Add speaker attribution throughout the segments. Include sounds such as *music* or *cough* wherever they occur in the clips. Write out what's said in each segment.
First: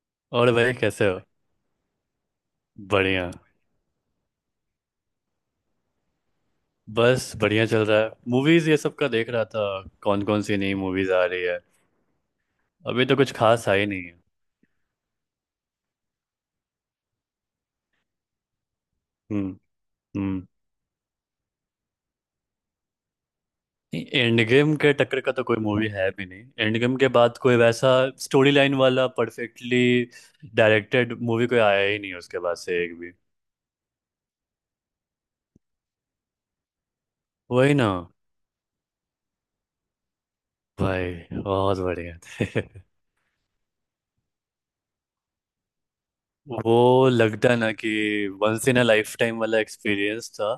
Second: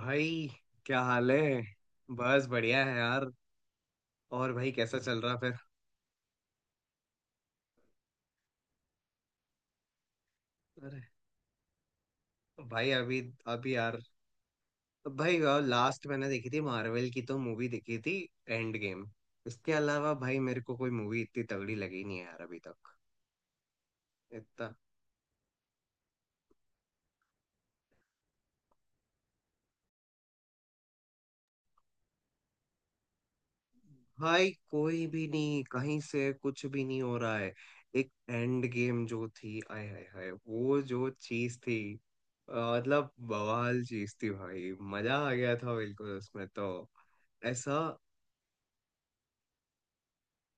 Speaker 1: भाई,
Speaker 2: और भाई
Speaker 1: क्या
Speaker 2: कैसे हो।
Speaker 1: हाल है। बस बढ़िया है यार।
Speaker 2: बढ़िया।
Speaker 1: और भाई कैसा चल रहा फिर?
Speaker 2: बस बढ़िया चल रहा है मूवीज ये सब का देख रहा था। कौन कौन सी नई
Speaker 1: अरे
Speaker 2: मूवीज आ रही है।
Speaker 1: भाई
Speaker 2: अभी तो
Speaker 1: अभी
Speaker 2: कुछ खास
Speaker 1: अभी
Speaker 2: आई
Speaker 1: यार,
Speaker 2: नहीं है।
Speaker 1: भाई लास्ट मैंने देखी थी, मार्वल की तो मूवी देखी थी, एंड गेम।
Speaker 2: हम्म।
Speaker 1: इसके अलावा भाई
Speaker 2: हम्म।
Speaker 1: मेरे को कोई मूवी इतनी तगड़ी लगी नहीं है यार अभी तक।
Speaker 2: एंड
Speaker 1: इतना
Speaker 2: गेम के टक्कर का तो कोई मूवी है भी नहीं, एंड गेम के बाद कोई वैसा स्टोरी लाइन वाला परफेक्टली डायरेक्टेड मूवी कोई आया ही नहीं उसके बाद से एक भी।
Speaker 1: भाई, कोई भी नहीं, कहीं से कुछ भी नहीं हो रहा है।
Speaker 2: वही ना।
Speaker 1: एक एंड गेम जो थी, आय हाय हाय, वो जो
Speaker 2: भाई
Speaker 1: चीज थी।
Speaker 2: बहुत बढ़िया थे।
Speaker 1: मतलब बवाल चीज थी भाई, मजा आ गया था बिल्कुल उसमें
Speaker 2: *laughs*
Speaker 1: तो।
Speaker 2: वो लगता है ना
Speaker 1: ऐसा।
Speaker 2: कि once in a lifetime वाला एक्सपीरियंस था।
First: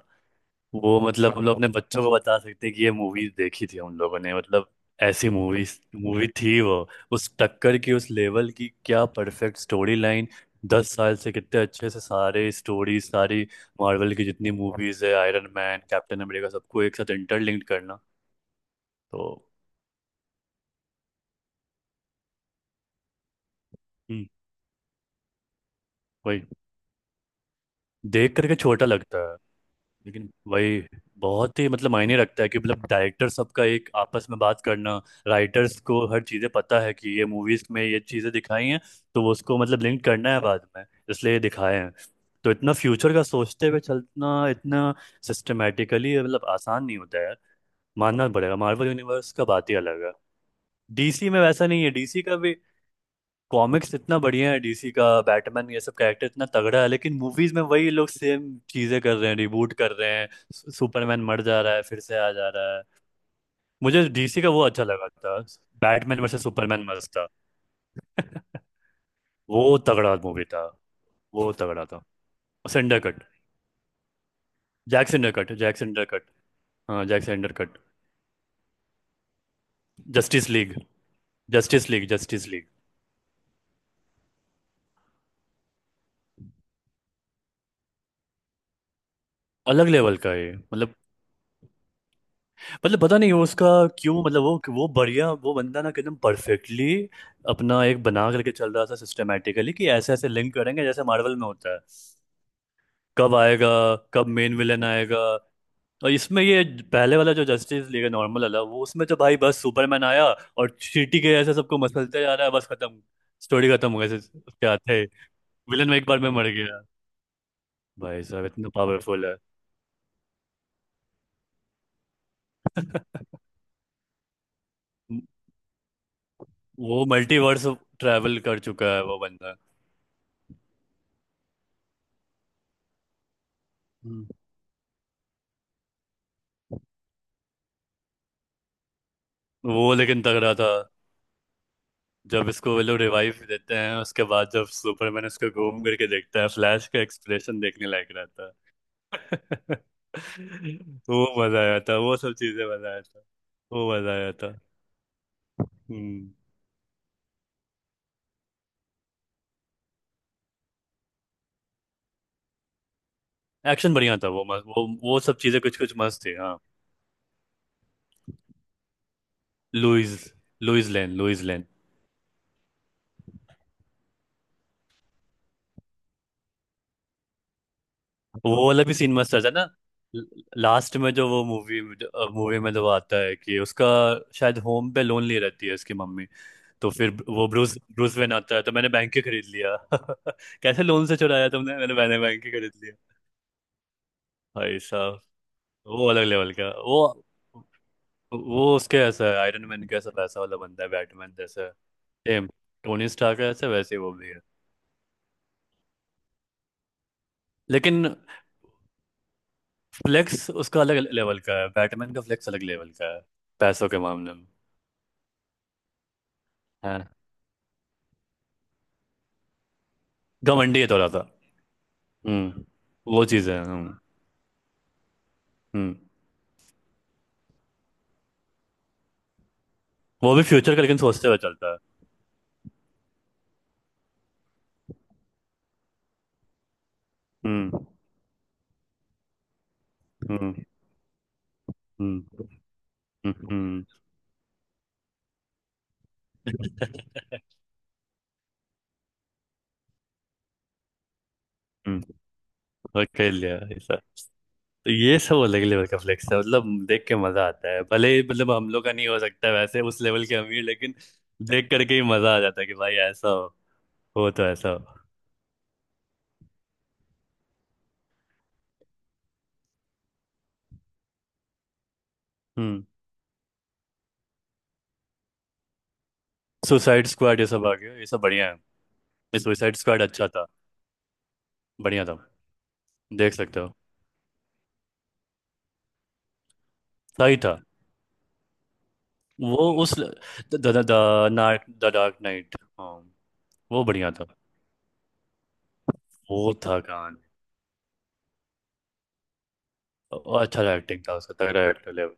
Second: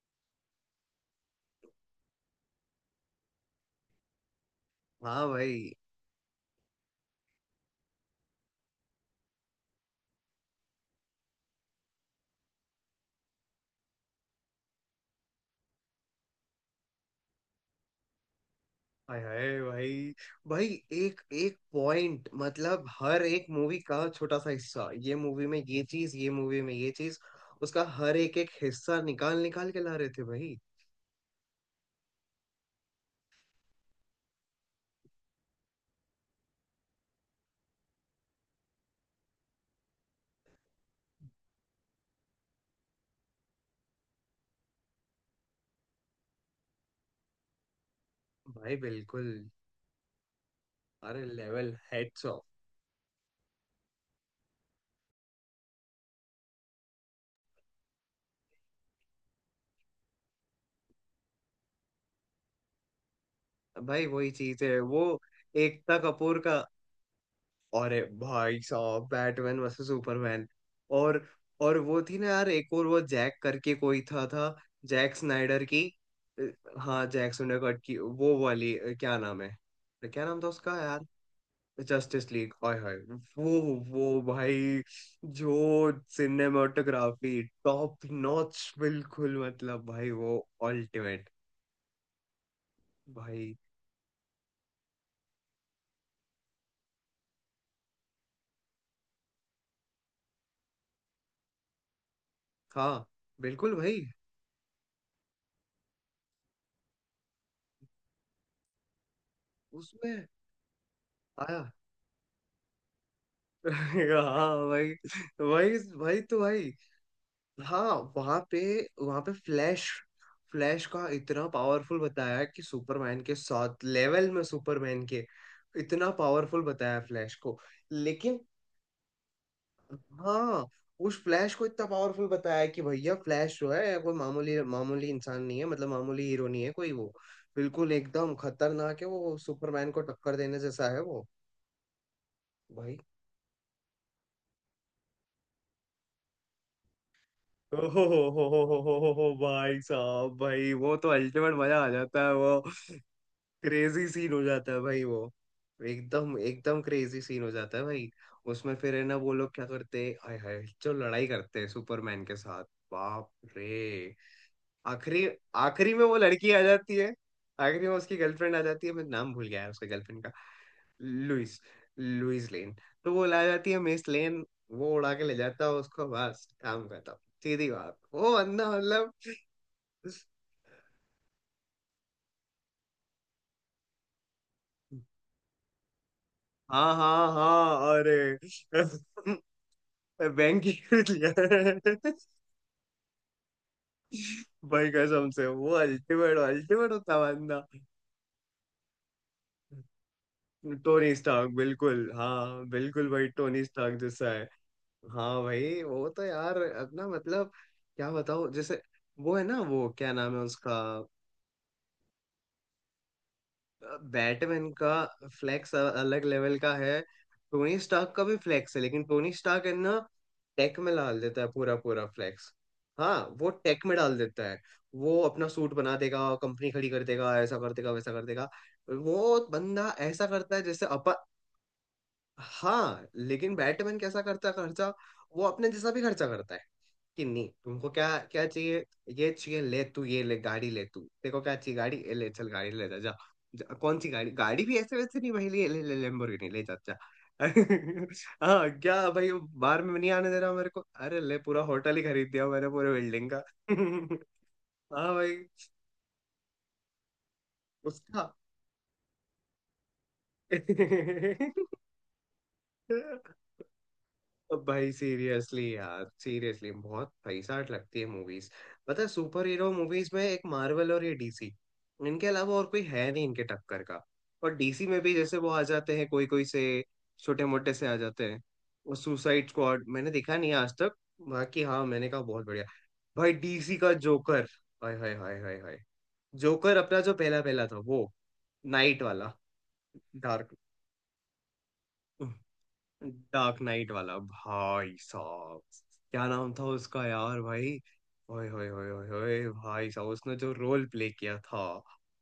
Speaker 2: वो मतलब हम लोग अपने बच्चों को बता सकते हैं कि ये मूवी देखी थी हम लोगों ने, मतलब
Speaker 1: हाँ
Speaker 2: ऐसी मूवी
Speaker 1: भाई।
Speaker 2: मूवी थी वो। उस टक्कर की उस लेवल की क्या परफेक्ट स्टोरी लाइन। 10 साल से कितने अच्छे से सारे स्टोरी सारी मार्वल की जितनी मूवीज है आयरन मैन, कैप्टन अमेरिका, सबको एक साथ इंटरलिंक्ड करना
Speaker 1: आय
Speaker 2: तो।
Speaker 1: हाय भाई। भाई एक एक पॉइंट मतलब, हर एक मूवी का
Speaker 2: हम्म,
Speaker 1: छोटा सा हिस्सा, ये मूवी में ये चीज, ये
Speaker 2: वही।
Speaker 1: मूवी में ये चीज। उसका हर
Speaker 2: देख
Speaker 1: एक एक
Speaker 2: करके छोटा
Speaker 1: हिस्सा
Speaker 2: लगता
Speaker 1: निकाल निकाल के ला रहे थे
Speaker 2: लेकिन
Speaker 1: भाई।
Speaker 2: वही बहुत ही मतलब मायने रखता है कि मतलब डायरेक्टर सबका एक आपस में बात करना, राइटर्स को हर चीज़ें पता है कि ये मूवीज में ये चीज़ें दिखाई हैं, तो वो उसको मतलब लिंक करना है बाद में, इसलिए ये दिखाए हैं। तो इतना फ्यूचर का सोचते हुए चलना इतना सिस्टमेटिकली मतलब आसान नहीं होता है यार। मानना पड़ेगा,
Speaker 1: भाई
Speaker 2: मार्वल
Speaker 1: बिल्कुल।
Speaker 2: यूनिवर्स का बात ही अलग है।
Speaker 1: अरे
Speaker 2: डीसी में वैसा
Speaker 1: लेवल
Speaker 2: नहीं है। डीसी
Speaker 1: हेड्स।
Speaker 2: का भी कॉमिक्स इतना बढ़िया है, डीसी का बैटमैन ये सब कैरेक्टर इतना तगड़ा है, लेकिन मूवीज में वही लोग सेम चीजें कर रहे हैं, रिबूट कर रहे हैं, सुपरमैन मर जा रहा है फिर से आ जा रहा है।
Speaker 1: भाई
Speaker 2: मुझे
Speaker 1: वही
Speaker 2: डीसी का
Speaker 1: चीज
Speaker 2: वो
Speaker 1: है
Speaker 2: अच्छा
Speaker 1: वो,
Speaker 2: लगा था,
Speaker 1: एकता
Speaker 2: बैटमैन
Speaker 1: कपूर
Speaker 2: वर्सेस
Speaker 1: का।
Speaker 2: सुपरमैन मस्त था।
Speaker 1: अरे भाई साहब, बैटमैन
Speaker 2: वो
Speaker 1: वर्सेस
Speaker 2: तगड़ा
Speaker 1: सुपरमैन।
Speaker 2: मूवी था।
Speaker 1: और
Speaker 2: वो
Speaker 1: और
Speaker 2: तगड़ा
Speaker 1: वो
Speaker 2: था।
Speaker 1: थी ना यार, एक और वो
Speaker 2: सिंडर कट
Speaker 1: जैक करके कोई था।
Speaker 2: Zack
Speaker 1: Zack
Speaker 2: Snyder cut
Speaker 1: Snyder
Speaker 2: Zack
Speaker 1: की।
Speaker 2: Snyder cut.
Speaker 1: अ, हाँ
Speaker 2: हाँ Zack
Speaker 1: Zack
Speaker 2: Snyder
Speaker 1: Snyder cut
Speaker 2: cut.
Speaker 1: की वो वाली, क्या नाम है, क्या नाम था
Speaker 2: जस्टिस
Speaker 1: उसका
Speaker 2: लीग
Speaker 1: यार।
Speaker 2: Justice league
Speaker 1: justice
Speaker 2: justice
Speaker 1: league,
Speaker 2: league.
Speaker 1: हाय हाय। वो वो भाई, जो सिनेमाटोग्राफी टॉप नॉच बिल्कुल, मतलब
Speaker 2: अलग
Speaker 1: भाई
Speaker 2: लेवल का
Speaker 1: वो
Speaker 2: है ये, मतलब।
Speaker 1: अल्टीमेट।
Speaker 2: मतलब पता नहीं वो
Speaker 1: भाई
Speaker 2: उसका क्यों, मतलब वो बढ़िया। वो बंदा ना एकदम परफेक्टली अपना एक बना करके चल रहा था सिस्टमेटिकली कि ऐसे ऐसे लिंक करेंगे जैसे मार्वल में होता है।
Speaker 1: हाँ
Speaker 2: कब आएगा,
Speaker 1: बिल्कुल भाई।
Speaker 2: कब मेन विलन आएगा। और इसमें ये पहले वाला जो जस्टिस लीग है नॉर्मल वाला, वो उसमें तो भाई बस सुपरमैन
Speaker 1: उसमें
Speaker 2: आया और चींटी के ऐसे
Speaker 1: आया।
Speaker 2: सबको मसलते जा रहा है, बस खत्म। स्टोरी खत्म हो
Speaker 1: *laughs*
Speaker 2: गई
Speaker 1: हाँ
Speaker 2: क्या
Speaker 1: भाई।
Speaker 2: थे,
Speaker 1: भाई।
Speaker 2: विलन में एक
Speaker 1: भाई
Speaker 2: बार में
Speaker 1: तो
Speaker 2: मर
Speaker 1: भाई
Speaker 2: गया।
Speaker 1: हाँ
Speaker 2: भाई
Speaker 1: वहां
Speaker 2: साहब
Speaker 1: पे,
Speaker 2: इतना
Speaker 1: वहां
Speaker 2: पावरफुल
Speaker 1: पे
Speaker 2: है,
Speaker 1: फ्लैश। फ्लैश का इतना पावरफुल बताया कि सुपरमैन के साथ लेवल में सुपरमैन के, इतना पावरफुल बताया
Speaker 2: वो
Speaker 1: फ्लैश को।
Speaker 2: मल्टीवर्स
Speaker 1: लेकिन
Speaker 2: ट्रैवल कर चुका है वो बंदा।
Speaker 1: हाँ। उस फ्लैश को इतना पावरफुल बताया कि भैया फ्लैश जो है कोई
Speaker 2: हम्म।
Speaker 1: मामूली मामूली इंसान नहीं है, मतलब मामूली हीरो नहीं है कोई वो। बिल्कुल एकदम खतरनाक है वो, सुपरमैन
Speaker 2: वो
Speaker 1: को
Speaker 2: लेकिन
Speaker 1: टक्कर
Speaker 2: तगड़ा
Speaker 1: देने
Speaker 2: था
Speaker 1: जैसा है वो।
Speaker 2: जब इसको वो
Speaker 1: भाई
Speaker 2: लोग रिवाइव देते हैं, उसके बाद जब सुपरमैन उसको घूम करके देखता है फ्लैश का एक्सप्रेशन देखने
Speaker 1: ओहो
Speaker 2: लायक रहता
Speaker 1: हो, भाई
Speaker 2: है। *laughs*
Speaker 1: साहब, भाई वो तो
Speaker 2: वो
Speaker 1: अल्टीमेट
Speaker 2: मजा
Speaker 1: मजा
Speaker 2: आया
Speaker 1: आ
Speaker 2: था, वो
Speaker 1: जाता है
Speaker 2: सब
Speaker 1: वो।
Speaker 2: चीजें मजा आया था। वो
Speaker 1: क्रेजी
Speaker 2: मजा
Speaker 1: सीन
Speaker 2: आया
Speaker 1: हो
Speaker 2: था।
Speaker 1: जाता है भाई वो।
Speaker 2: हम्म।
Speaker 1: एकदम एकदम क्रेजी सीन हो जाता है भाई। उसमें फिर है ना, वो लोग क्या करते हैं, आय हाय, जो लड़ाई करते हैं सुपरमैन के साथ। बाप
Speaker 2: एक्शन
Speaker 1: रे।
Speaker 2: बढ़िया था, वो मस्त, वो
Speaker 1: आखिरी
Speaker 2: सब चीजें कुछ
Speaker 1: आखिरी
Speaker 2: कुछ
Speaker 1: में वो
Speaker 2: मस्त थी
Speaker 1: लड़की आ
Speaker 2: हाँ।
Speaker 1: जाती है, आखिरी में उसकी गर्लफ्रेंड आ जाती है, मैं नाम भूल गया है उसके गर्लफ्रेंड
Speaker 2: लुइस,
Speaker 1: का।
Speaker 2: Lois Lane, Lois
Speaker 1: Lois,
Speaker 2: Lane.
Speaker 1: Lois Lane. तो वो ला जाती है मिस लेन, वो उड़ा के ले जाता है उसको, बस काम खत्म। सीधी बात, वो बंदा
Speaker 2: वो वाला भी
Speaker 1: मतलब।
Speaker 2: सीन मस्त था ना। लास्ट में जो वो मूवी मूवी में जो वो आता है कि उसका शायद होम पे लोन ले रहती है उसकी मम्मी, तो
Speaker 1: हाँ
Speaker 2: फिर
Speaker 1: हाँ
Speaker 2: वो ब्रूस
Speaker 1: हाँ,
Speaker 2: ब्रूस वेन
Speaker 1: अरे।
Speaker 2: आता है तो मैंने बैंक के खरीद लिया। *laughs*
Speaker 1: *laughs* बैंक ही
Speaker 2: कैसे
Speaker 1: खरीद
Speaker 2: लोन से चुराया तुमने, मैंने
Speaker 1: लिया।
Speaker 2: मैंने बैंक
Speaker 1: *laughs*
Speaker 2: के खरीद लिया। भाई
Speaker 1: भाई
Speaker 2: साहब
Speaker 1: कसम से, वो
Speaker 2: वो अलग
Speaker 1: अल्टीमेट
Speaker 2: लेवल का।
Speaker 1: अल्टीमेट
Speaker 2: वो
Speaker 1: होता बंदा।
Speaker 2: वो उसके ऐसा है, आयरन मैन के ऐसा वैसा वाला बंदा है
Speaker 1: टोनी
Speaker 2: बैटमैन
Speaker 1: स्टार्क,
Speaker 2: जैसा।
Speaker 1: बिल्कुल
Speaker 2: सेम
Speaker 1: हाँ, बिल्कुल
Speaker 2: टोनी
Speaker 1: भाई
Speaker 2: स्टार्क है,
Speaker 1: टोनी
Speaker 2: ऐसे
Speaker 1: स्टार्क
Speaker 2: वैसे ही वो
Speaker 1: जैसा
Speaker 2: भी है
Speaker 1: है। हाँ भाई वो तो यार अपना मतलब, क्या
Speaker 2: लेकिन।
Speaker 1: बताओ जैसे। वो है ना, वो क्या नाम है
Speaker 2: फ्लेक्स
Speaker 1: उसका,
Speaker 2: उसका अलग लेवल का है, बैटमैन का फ्लेक्स अलग लेवल का है पैसों के मामले में
Speaker 1: बैटमैन का फ्लैक्स अलग लेवल का
Speaker 2: है।
Speaker 1: है। टोनी स्टार्क का भी फ्लैक्स है, लेकिन टोनी स्टार्क है ना, टेक
Speaker 2: घमंडी है
Speaker 1: में
Speaker 2: थोड़ा
Speaker 1: डाल
Speaker 2: सा।
Speaker 1: देता है पूरा, पूरा फ्लैक्स।
Speaker 2: हम्म।
Speaker 1: हाँ,
Speaker 2: वो
Speaker 1: वो
Speaker 2: चीज़ है।
Speaker 1: टेक में
Speaker 2: हम्म।
Speaker 1: डाल देता है। वो अपना सूट बना
Speaker 2: हम्म।
Speaker 1: देगा, कंपनी खड़ी कर देगा, ऐसा कर देगा, वैसा कर देगा। वो बंदा ऐसा
Speaker 2: वो भी
Speaker 1: करता है
Speaker 2: फ्यूचर
Speaker 1: जैसे
Speaker 2: का लेकिन
Speaker 1: अपन।
Speaker 2: सोचते हुए चलता है।
Speaker 1: हाँ लेकिन बैटमैन कैसा करता है खर्चा, वो अपने जैसा भी खर्चा करता है, कि नहीं
Speaker 2: हम्म।
Speaker 1: तुमको क्या क्या चाहिए, ये चाहिए ले तू, ये ले
Speaker 2: हम्म।
Speaker 1: गाड़ी, ले तू देखो क्या चाहिए गाड़ी, ये ले चल
Speaker 2: हम्म
Speaker 1: गाड़ी, ले जा, जा,
Speaker 2: हम्म।
Speaker 1: जा,
Speaker 2: हम्म।
Speaker 1: कौन सी गाड़ी, गाड़ी भी ऐसे वैसे नहीं भाई, ले ले ले Lamborghini, ले जा जा।
Speaker 2: *laughs*
Speaker 1: *laughs* हाँ क्या भाई, बाहर में नहीं आने दे रहा मेरे को, अरे ले पूरा होटल ही
Speaker 2: हम्म,
Speaker 1: खरीद दिया मैंने पूरे
Speaker 2: और
Speaker 1: बिल्डिंग
Speaker 2: कर
Speaker 1: का।
Speaker 2: लिया ऐसा। तो
Speaker 1: *laughs* हाँ
Speaker 2: ये
Speaker 1: भाई
Speaker 2: सब अलग लेवल का फ्लेक्स है, मतलब देख के मजा आता है भले ही,
Speaker 1: उसका।
Speaker 2: मतलब हम लोग का नहीं हो सकता वैसे उस लेवल के अमीर लेकिन देख करके ही मजा आ जाता है कि भाई ऐसा
Speaker 1: *laughs*
Speaker 2: हो तो
Speaker 1: अब
Speaker 2: ऐसा
Speaker 1: भाई
Speaker 2: हो।
Speaker 1: सीरियसली यार, सीरियसली बहुत पैसा लगती है मूवीज, पता है, सुपर हीरो मूवीज में एक मार्वल और ये डीसी, इनके अलावा और कोई
Speaker 2: हम्म।
Speaker 1: है नहीं इनके टक्कर का। और डीसी में भी जैसे वो आ जाते हैं, कोई कोई से
Speaker 2: सुसाइड
Speaker 1: छोटे
Speaker 2: स्क्वाड ये सब
Speaker 1: मोटे
Speaker 2: आ
Speaker 1: से आ
Speaker 2: गया ये सब
Speaker 1: जाते हैं।
Speaker 2: बढ़िया है।
Speaker 1: वो सुसाइड
Speaker 2: इस सुसाइड
Speaker 1: स्क्वाड
Speaker 2: स्क्वाड
Speaker 1: मैंने
Speaker 2: अच्छा
Speaker 1: देखा
Speaker 2: था,
Speaker 1: नहीं आज तक। बाकी हाँ, मैंने
Speaker 2: बढ़िया
Speaker 1: कहा
Speaker 2: था,
Speaker 1: बहुत बढ़िया। भाई
Speaker 2: देख सकते
Speaker 1: डीसी
Speaker 2: हो।
Speaker 1: का जोकर, हाय हाय हाय हाय हाय, जोकर अपना जो पहला
Speaker 2: सही था
Speaker 1: पहला था वो नाइट वाला,
Speaker 2: वो, उस the
Speaker 1: dark,
Speaker 2: the dark knight, हाँ।
Speaker 1: डार्क
Speaker 2: वो
Speaker 1: नाइट
Speaker 2: बढ़िया
Speaker 1: वाला
Speaker 2: था।
Speaker 1: भाई साहब। क्या
Speaker 2: वो
Speaker 1: नाम था
Speaker 2: था
Speaker 1: उसका
Speaker 2: कहानी,
Speaker 1: यार भाई। ओए होए होए होए होए, भाई साहब उसने
Speaker 2: और
Speaker 1: जो
Speaker 2: अच्छा
Speaker 1: रोल
Speaker 2: एक्टिंग
Speaker 1: प्ले
Speaker 2: था
Speaker 1: किया
Speaker 2: उसका,
Speaker 1: था,
Speaker 2: तगड़ा एक्टर लेवल।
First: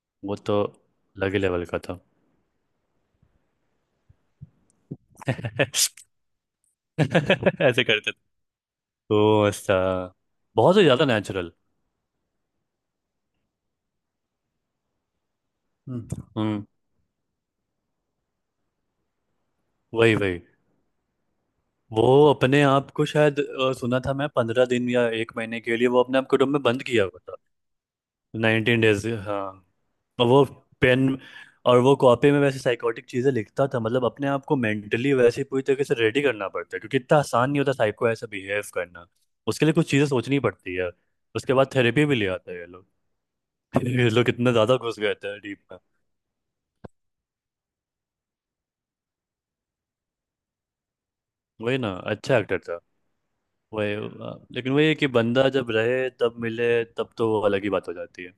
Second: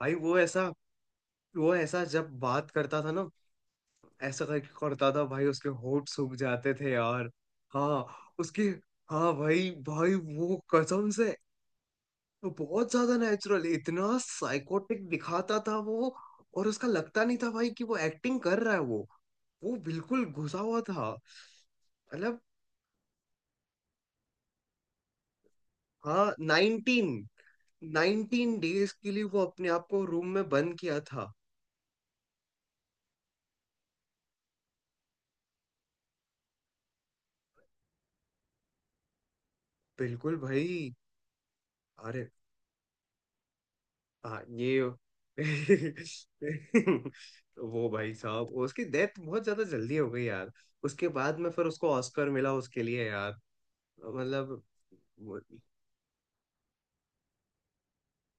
Speaker 1: भाई
Speaker 2: वो
Speaker 1: वो
Speaker 2: तो
Speaker 1: ऐसा,
Speaker 2: अलग ही लेवल
Speaker 1: वो
Speaker 2: का था।
Speaker 1: ऐसा जब बात करता था ना, ऐसा करके करता था भाई, उसके होंठ
Speaker 2: *laughs*
Speaker 1: सूख जाते थे यार।
Speaker 2: ऐसे
Speaker 1: हाँ
Speaker 2: करते थे
Speaker 1: उसके, हाँ
Speaker 2: तो,
Speaker 1: भाई
Speaker 2: अच्छा,
Speaker 1: भाई वो
Speaker 2: बहुत ही ज्यादा
Speaker 1: कसम से
Speaker 2: नेचुरल।
Speaker 1: वो बहुत ज्यादा नेचुरल, इतना साइकोटिक दिखाता था
Speaker 2: हम्म।
Speaker 1: वो।
Speaker 2: हम्म।
Speaker 1: और उसका लगता नहीं था भाई कि वो एक्टिंग कर रहा है वो
Speaker 2: वही
Speaker 1: बिल्कुल
Speaker 2: वही।
Speaker 1: घुसा हुआ था।
Speaker 2: वो
Speaker 1: मतलब।
Speaker 2: अपने आप को शायद सुना था मैं 15 दिन या एक महीने के लिए वो अपने आप
Speaker 1: हाँ
Speaker 2: को रूम में बंद किया
Speaker 1: नाइनटीन
Speaker 2: हुआ था।
Speaker 1: नाइनटीन
Speaker 2: नाइनटीन
Speaker 1: डेज
Speaker 2: डेज
Speaker 1: के लिए
Speaker 2: हाँ।
Speaker 1: वो अपने आप को रूम
Speaker 2: और वो
Speaker 1: में बंद किया
Speaker 2: पेन
Speaker 1: था।
Speaker 2: और वो कॉपी में वैसे साइकोटिक चीजें लिखता था, मतलब अपने आप को मेंटली वैसे पूरी तरीके से रेडी करना पड़ता है क्योंकि इतना आसान नहीं होता साइक को ऐसा बिहेव करना। उसके लिए कुछ चीजें
Speaker 1: बिल्कुल
Speaker 2: सोचनी पड़ती है।
Speaker 1: भाई।
Speaker 2: उसके बाद थेरेपी भी ले
Speaker 1: अरे,
Speaker 2: आता है ये लोग। *laughs* ये लोग
Speaker 1: हाँ
Speaker 2: इतना ज्यादा
Speaker 1: ये।
Speaker 2: घुस गए थे डीप।
Speaker 1: *laughs* वो भाई साहब, उसकी डेथ बहुत ज्यादा जल्दी हो गई यार, उसके बाद में फिर
Speaker 2: वही ना,
Speaker 1: उसको ऑस्कर
Speaker 2: अच्छा
Speaker 1: मिला
Speaker 2: एक्टर था।
Speaker 1: उसके लिए यार।
Speaker 2: वही
Speaker 1: मतलब
Speaker 2: लेकिन वही है कि
Speaker 1: वो,
Speaker 2: बंदा जब रहे तब मिले तब तो वो अलग ही बात हो जाती है।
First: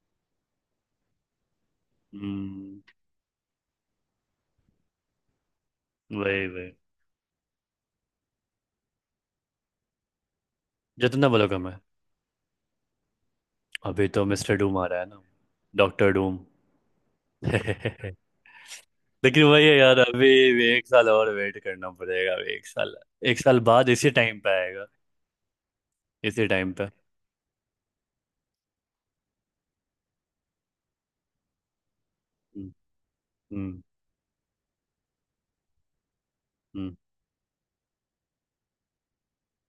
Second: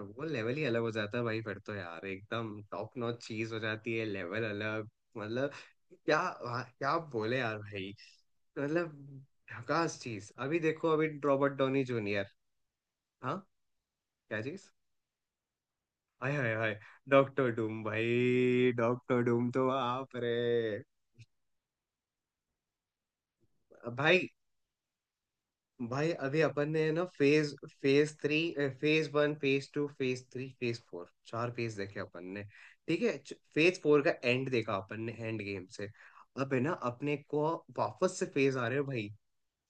Speaker 1: वो लेवल ही अलग हो जाता है भाई फिर तो यार, एकदम
Speaker 2: हम्म।
Speaker 1: टॉप नॉच चीज हो जाती है, लेवल अलग। मतलब क्या।
Speaker 2: वही
Speaker 1: हाँ,
Speaker 2: वही।
Speaker 1: क्या बोले यार भाई। मतलब झकास चीज, अभी देखो अभी
Speaker 2: जितना बोलो
Speaker 1: रॉबर्ट
Speaker 2: कम है।
Speaker 1: Donny junior. हाँ।
Speaker 2: अभी तो
Speaker 1: क्या
Speaker 2: मिस्टर
Speaker 1: चीज।
Speaker 2: डूम आ रहा है ना, डॉक्टर
Speaker 1: हाय
Speaker 2: डूम।
Speaker 1: हाय हाय। डॉक्टर डूम
Speaker 2: *laughs*
Speaker 1: भाई, डॉक्टर
Speaker 2: लेकिन
Speaker 1: डूम
Speaker 2: वही
Speaker 1: तो
Speaker 2: है यार
Speaker 1: आप
Speaker 2: अभी
Speaker 1: रे।
Speaker 2: भी एक साल और वेट करना पड़ेगा, अभी एक साल, एक साल बाद इसी
Speaker 1: भाई
Speaker 2: टाइम पे आएगा।
Speaker 1: भाई अभी
Speaker 2: इसी
Speaker 1: अपन
Speaker 2: टाइम पे।
Speaker 1: ने ना phase, phase 3, phase 1, phase 2, phase 3, phase 4, 4 phase देखे अपन ने।
Speaker 2: हम्म।
Speaker 1: ठीक है। फेज
Speaker 2: हम्म।
Speaker 1: फोर का एंड देखा अपन ने एंड गेम से। अब है ना
Speaker 2: हम्म।
Speaker 1: अपने को, वापस से फेज आ रहे हो भाई।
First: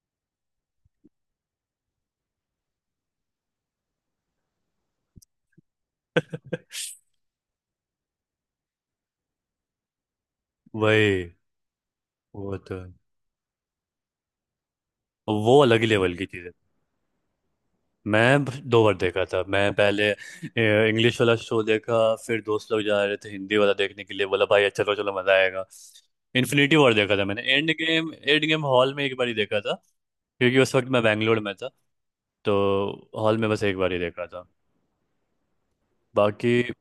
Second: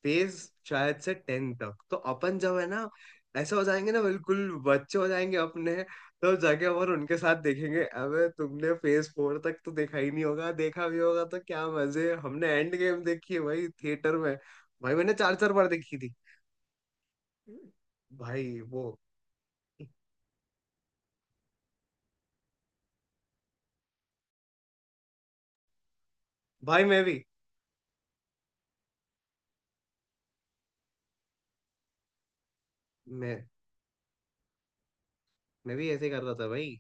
Speaker 1: फेज शायद से 10 तक तो अपन जब है ना, ऐसा हो जाएंगे ना, बिल्कुल बच्चे हो जाएंगे अपने। तब जाके और
Speaker 2: *laughs*
Speaker 1: उनके साथ देखेंगे, अबे तुमने फेज 4 तक तो देखा ही नहीं होगा, देखा भी
Speaker 2: वही।
Speaker 1: होगा तो क्या मजे, हमने
Speaker 2: वो
Speaker 1: एंड
Speaker 2: तो
Speaker 1: गेम देखी है भाई थिएटर में। भाई मैंने चार चार
Speaker 2: वो
Speaker 1: बार
Speaker 2: अलग ही
Speaker 1: देखी थी।
Speaker 2: लेवल की चीज है। मैं
Speaker 1: भाई
Speaker 2: दो
Speaker 1: वो।
Speaker 2: बार देखा था मैं। पहले इंग्लिश वाला शो देखा, फिर दोस्त लोग जा रहे थे हिंदी वाला देखने के लिए, बोला भाई अच्छा चलो चलो मजा आएगा। इन्फिनिटी
Speaker 1: भाई
Speaker 2: वॉर
Speaker 1: मैं
Speaker 2: देखा
Speaker 1: भी
Speaker 2: था मैंने। Endgame, Endgame hall में एक बार ही देखा था क्योंकि उस वक्त मैं बैंगलोर में था तो। हॉल
Speaker 1: मैं
Speaker 2: में बस एक बार ही देखा था
Speaker 1: मैं भी ऐसे ही कर रहा था
Speaker 2: बाकी।
Speaker 1: भाई।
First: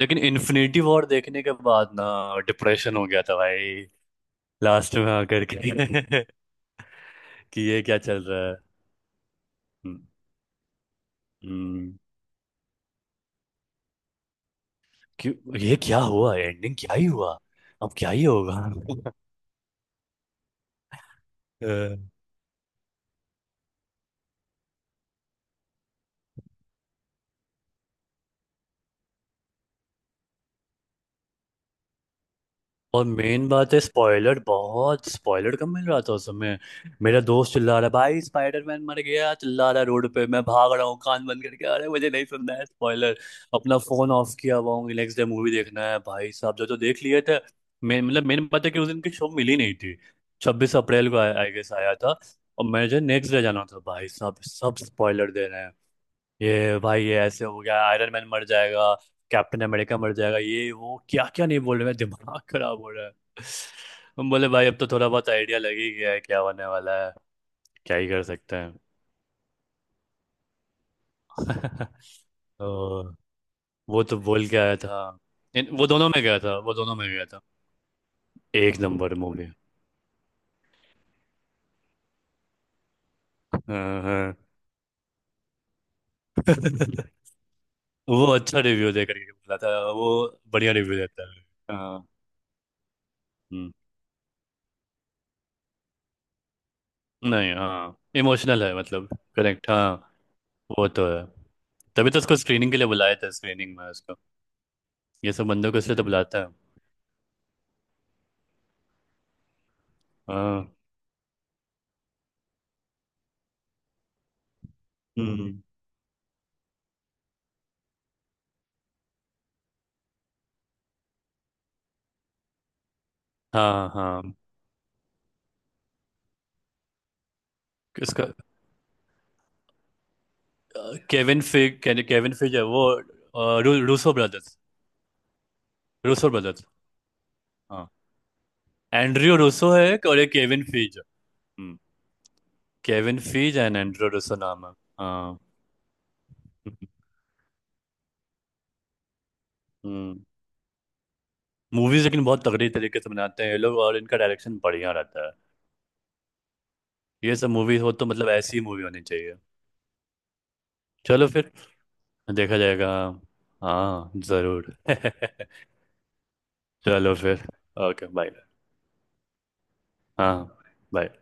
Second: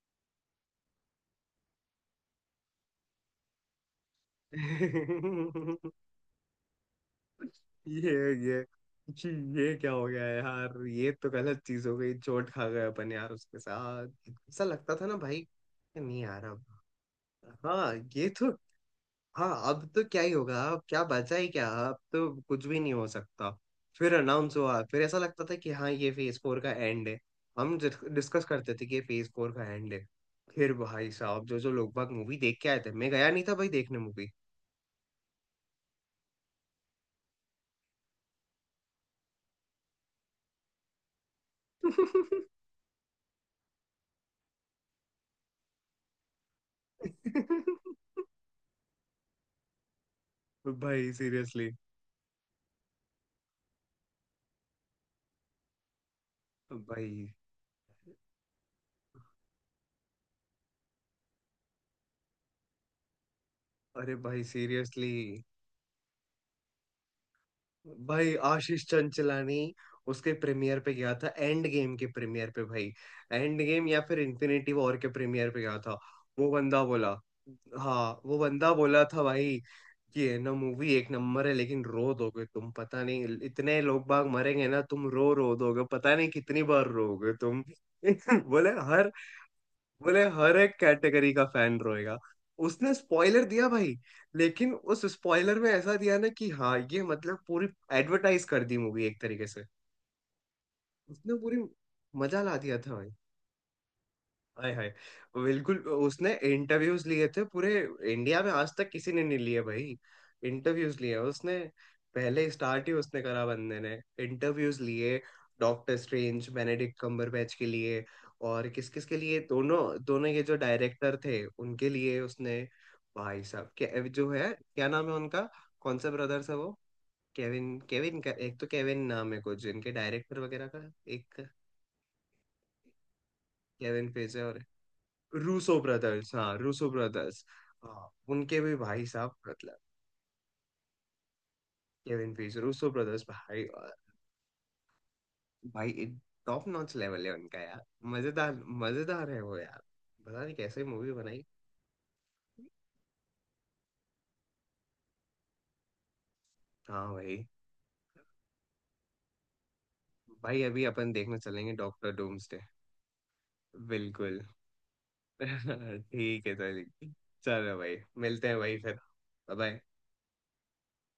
Speaker 2: लेकिन इन्फिनिटी वॉर देखने के बाद ना डिप्रेशन हो गया था भाई, लास्ट में आकर
Speaker 1: *laughs*
Speaker 2: के। *laughs* कि ये क्या
Speaker 1: ये
Speaker 2: चल रहा है,
Speaker 1: ये जी, ये क्या
Speaker 2: हम्म,
Speaker 1: हो गया यार, ये तो गलत चीज
Speaker 2: हम्म,
Speaker 1: हो गई, चोट खा गए अपन यार, उसके साथ ऐसा लगता था ना
Speaker 2: क्यों
Speaker 1: भाई
Speaker 2: ये क्या
Speaker 1: कि नहीं
Speaker 2: हुआ,
Speaker 1: यार अब।
Speaker 2: एंडिंग क्या ही हुआ, अब
Speaker 1: हाँ
Speaker 2: क्या ही
Speaker 1: ये तो,
Speaker 2: होगा।
Speaker 1: हाँ अब तो क्या ही होगा, अब क्या बचा, ही क्या अब
Speaker 2: *laughs*
Speaker 1: तो कुछ भी नहीं हो सकता। फिर अनाउंस हुआ, फिर ऐसा लगता था कि हाँ ये फेज 4 का एंड है। हम डिस्कस करते थे कि ये फेज 4 का एंड है। फिर भाई साहब जो जो लोग बाग मूवी देख के आए थे,
Speaker 2: और
Speaker 1: मैं गया नहीं
Speaker 2: मेन
Speaker 1: था भाई
Speaker 2: बात है
Speaker 1: देखने मूवी।
Speaker 2: स्पॉइलर बहुत, स्पॉइलर कम मिल रहा था उस समय। मेरा दोस्त चिल्ला रहा है, भाई स्पाइडरमैन मर गया, चिल्ला रहा है रोड पे, मैं भाग रहा हूँ कान बंद करके, अरे मुझे नहीं सुनना है स्पॉइलर। अपना फोन ऑफ किया हुआ हूँ, नेक्स्ट डे मूवी देखना है, भाई साहब जो जो देख लिए थे। मैं मतलब
Speaker 1: *laughs*
Speaker 2: मेन बात है कि उस दिन की शो मिली नहीं थी। 26 अप्रैल
Speaker 1: भाई
Speaker 2: को आई
Speaker 1: सीरियसली
Speaker 2: गेस आया था, और मुझे नेक्स्ट डे जाना था। भाई साहब सब स्पॉइलर दे रहे हैं, ये भाई ये
Speaker 1: भाई।
Speaker 2: ऐसे हो गया, आयरन मैन मर जाएगा, कैप्टन अमेरिका मर जाएगा, ये वो क्या क्या नहीं बोल रहे, मैं दिमाग खराब हो रहा है।
Speaker 1: अरे
Speaker 2: हम
Speaker 1: भाई
Speaker 2: बोले भाई अब तो थोड़ा
Speaker 1: सीरियसली।
Speaker 2: बहुत आइडिया लग ही गया है क्या होने वाला है, क्या ही कर
Speaker 1: भाई
Speaker 2: सकते हैं।
Speaker 1: आशीष चंचलानी, उसके प्रीमियर पे गया था एंड
Speaker 2: *laughs*
Speaker 1: गेम के
Speaker 2: तो
Speaker 1: प्रीमियर पे भाई। एंड गेम या
Speaker 2: वो तो
Speaker 1: फिर
Speaker 2: बोल के
Speaker 1: इन्फिनिटी
Speaker 2: आया
Speaker 1: वॉर
Speaker 2: था।
Speaker 1: के प्रीमियर पे गया
Speaker 2: वो
Speaker 1: था।
Speaker 2: दोनों में गया
Speaker 1: वो
Speaker 2: था, वो
Speaker 1: बंदा
Speaker 2: दोनों में
Speaker 1: बोला,
Speaker 2: गया था।
Speaker 1: हाँ वो बंदा
Speaker 2: एक
Speaker 1: बोला
Speaker 2: नंबर
Speaker 1: था
Speaker 2: मूवी।
Speaker 1: भाई, कि है ना मूवी एक नंबर है, लेकिन रो दोगे तुम, पता नहीं इतने
Speaker 2: हाँ
Speaker 1: लोग बाग
Speaker 2: हाँ।
Speaker 1: मरेंगे ना, तुम रो रो दोगे, पता नहीं कितनी बार
Speaker 2: *laughs*
Speaker 1: रोगे तुम।
Speaker 2: वो
Speaker 1: *laughs*
Speaker 2: अच्छा
Speaker 1: बोले
Speaker 2: रिव्यू दे
Speaker 1: हर
Speaker 2: करके बोला था वो,
Speaker 1: बोले हर
Speaker 2: बढ़िया
Speaker 1: एक
Speaker 2: रिव्यू देता
Speaker 1: कैटेगरी
Speaker 2: है।
Speaker 1: का फैन
Speaker 2: हाँ।
Speaker 1: रोएगा। उसने स्पॉइलर दिया
Speaker 2: हम्म,
Speaker 1: भाई, लेकिन उस स्पॉइलर में ऐसा दिया ना कि हाँ ये मतलब
Speaker 2: नहीं
Speaker 1: पूरी
Speaker 2: हाँ
Speaker 1: एडवर्टाइज
Speaker 2: इमोशनल
Speaker 1: कर
Speaker 2: है
Speaker 1: दी मूवी
Speaker 2: मतलब,
Speaker 1: एक तरीके से।
Speaker 2: करेक्ट हाँ। वो तो है,
Speaker 1: उसने पूरी
Speaker 2: तभी तो उसको
Speaker 1: मजा ला
Speaker 2: स्क्रीनिंग के
Speaker 1: दिया
Speaker 2: लिए
Speaker 1: था।
Speaker 2: बुलाया था, स्क्रीनिंग में उसको
Speaker 1: हाय हाय।
Speaker 2: ये सब बंदों को
Speaker 1: बिल्कुल,
Speaker 2: इसलिए तो
Speaker 1: उसने
Speaker 2: बुलाता है।
Speaker 1: इंटरव्यूज लिए थे पूरे, इंडिया में आज तक किसी ने नहीं लिए भाई।
Speaker 2: हाँ।
Speaker 1: इंटरव्यूज लिए उसने, पहले स्टार्ट ही उसने करा बंदे ने, इंटरव्यूज लिए,
Speaker 2: हम्म।
Speaker 1: डॉक्टर स्ट्रेंज, बेनेडिक्ट कम्बरबैच के लिए, और किस किस के लिए, दोनों, दोनों ये जो डायरेक्टर थे उनके लिए उसने। भाई साहब
Speaker 2: हाँ
Speaker 1: के जो
Speaker 2: हाँ।
Speaker 1: है, क्या नाम है उनका, कौन सा ब्रदर्स है वो, केविन, केविन
Speaker 2: इसका
Speaker 1: का एक तो केविन नाम है कुछ इनके डायरेक्टर वगैरह का। एक
Speaker 2: केविन फिग, केविन फिज है वो
Speaker 1: केविन
Speaker 2: रूसो
Speaker 1: फेज है
Speaker 2: ब्रदर्स।
Speaker 1: और, रूसो
Speaker 2: रूसो
Speaker 1: ब्रदर्स, हाँ
Speaker 2: ब्रदर्स
Speaker 1: रूसो ब्रदर्स।
Speaker 2: हाँ।
Speaker 1: हाँ उनके भी भाई
Speaker 2: एंड्रयू
Speaker 1: साहब
Speaker 2: रूसो
Speaker 1: मतलब,
Speaker 2: है एक और एक केविन फिज। हम्म।
Speaker 1: केविन पीस रूसो
Speaker 2: केविन
Speaker 1: ब्रदर्स
Speaker 2: फिज
Speaker 1: भाई।
Speaker 2: एंड एंड्रयू रूसो नाम है। हाँ।
Speaker 1: भाई टॉप नॉच लेवल है उनका यार। मजेदार, मजेदार है वो यार।
Speaker 2: हम्म।
Speaker 1: पता नहीं कैसे मूवी बनाई।
Speaker 2: मूवीज लेकिन बहुत तगड़ी तरीके से बनाते हैं ये लोग और इनका डायरेक्शन बढ़िया रहता है।
Speaker 1: हाँ
Speaker 2: ये
Speaker 1: भाई।
Speaker 2: सब मूवी हो तो मतलब ऐसी मूवी होनी चाहिए।
Speaker 1: भाई अभी अपन
Speaker 2: चलो
Speaker 1: देखने
Speaker 2: फिर,
Speaker 1: चलेंगे डॉक्टर
Speaker 2: देखा
Speaker 1: डूम्सडे।
Speaker 2: जाएगा। हाँ
Speaker 1: बिल्कुल।
Speaker 2: जरूर। *laughs*
Speaker 1: *laughs* ठीक है, चलेंगे।
Speaker 2: चलो फिर।
Speaker 1: चलो भाई,
Speaker 2: ओके बाय।
Speaker 1: मिलते हैं भाई फिर। बाय।
Speaker 2: हाँ। बाय।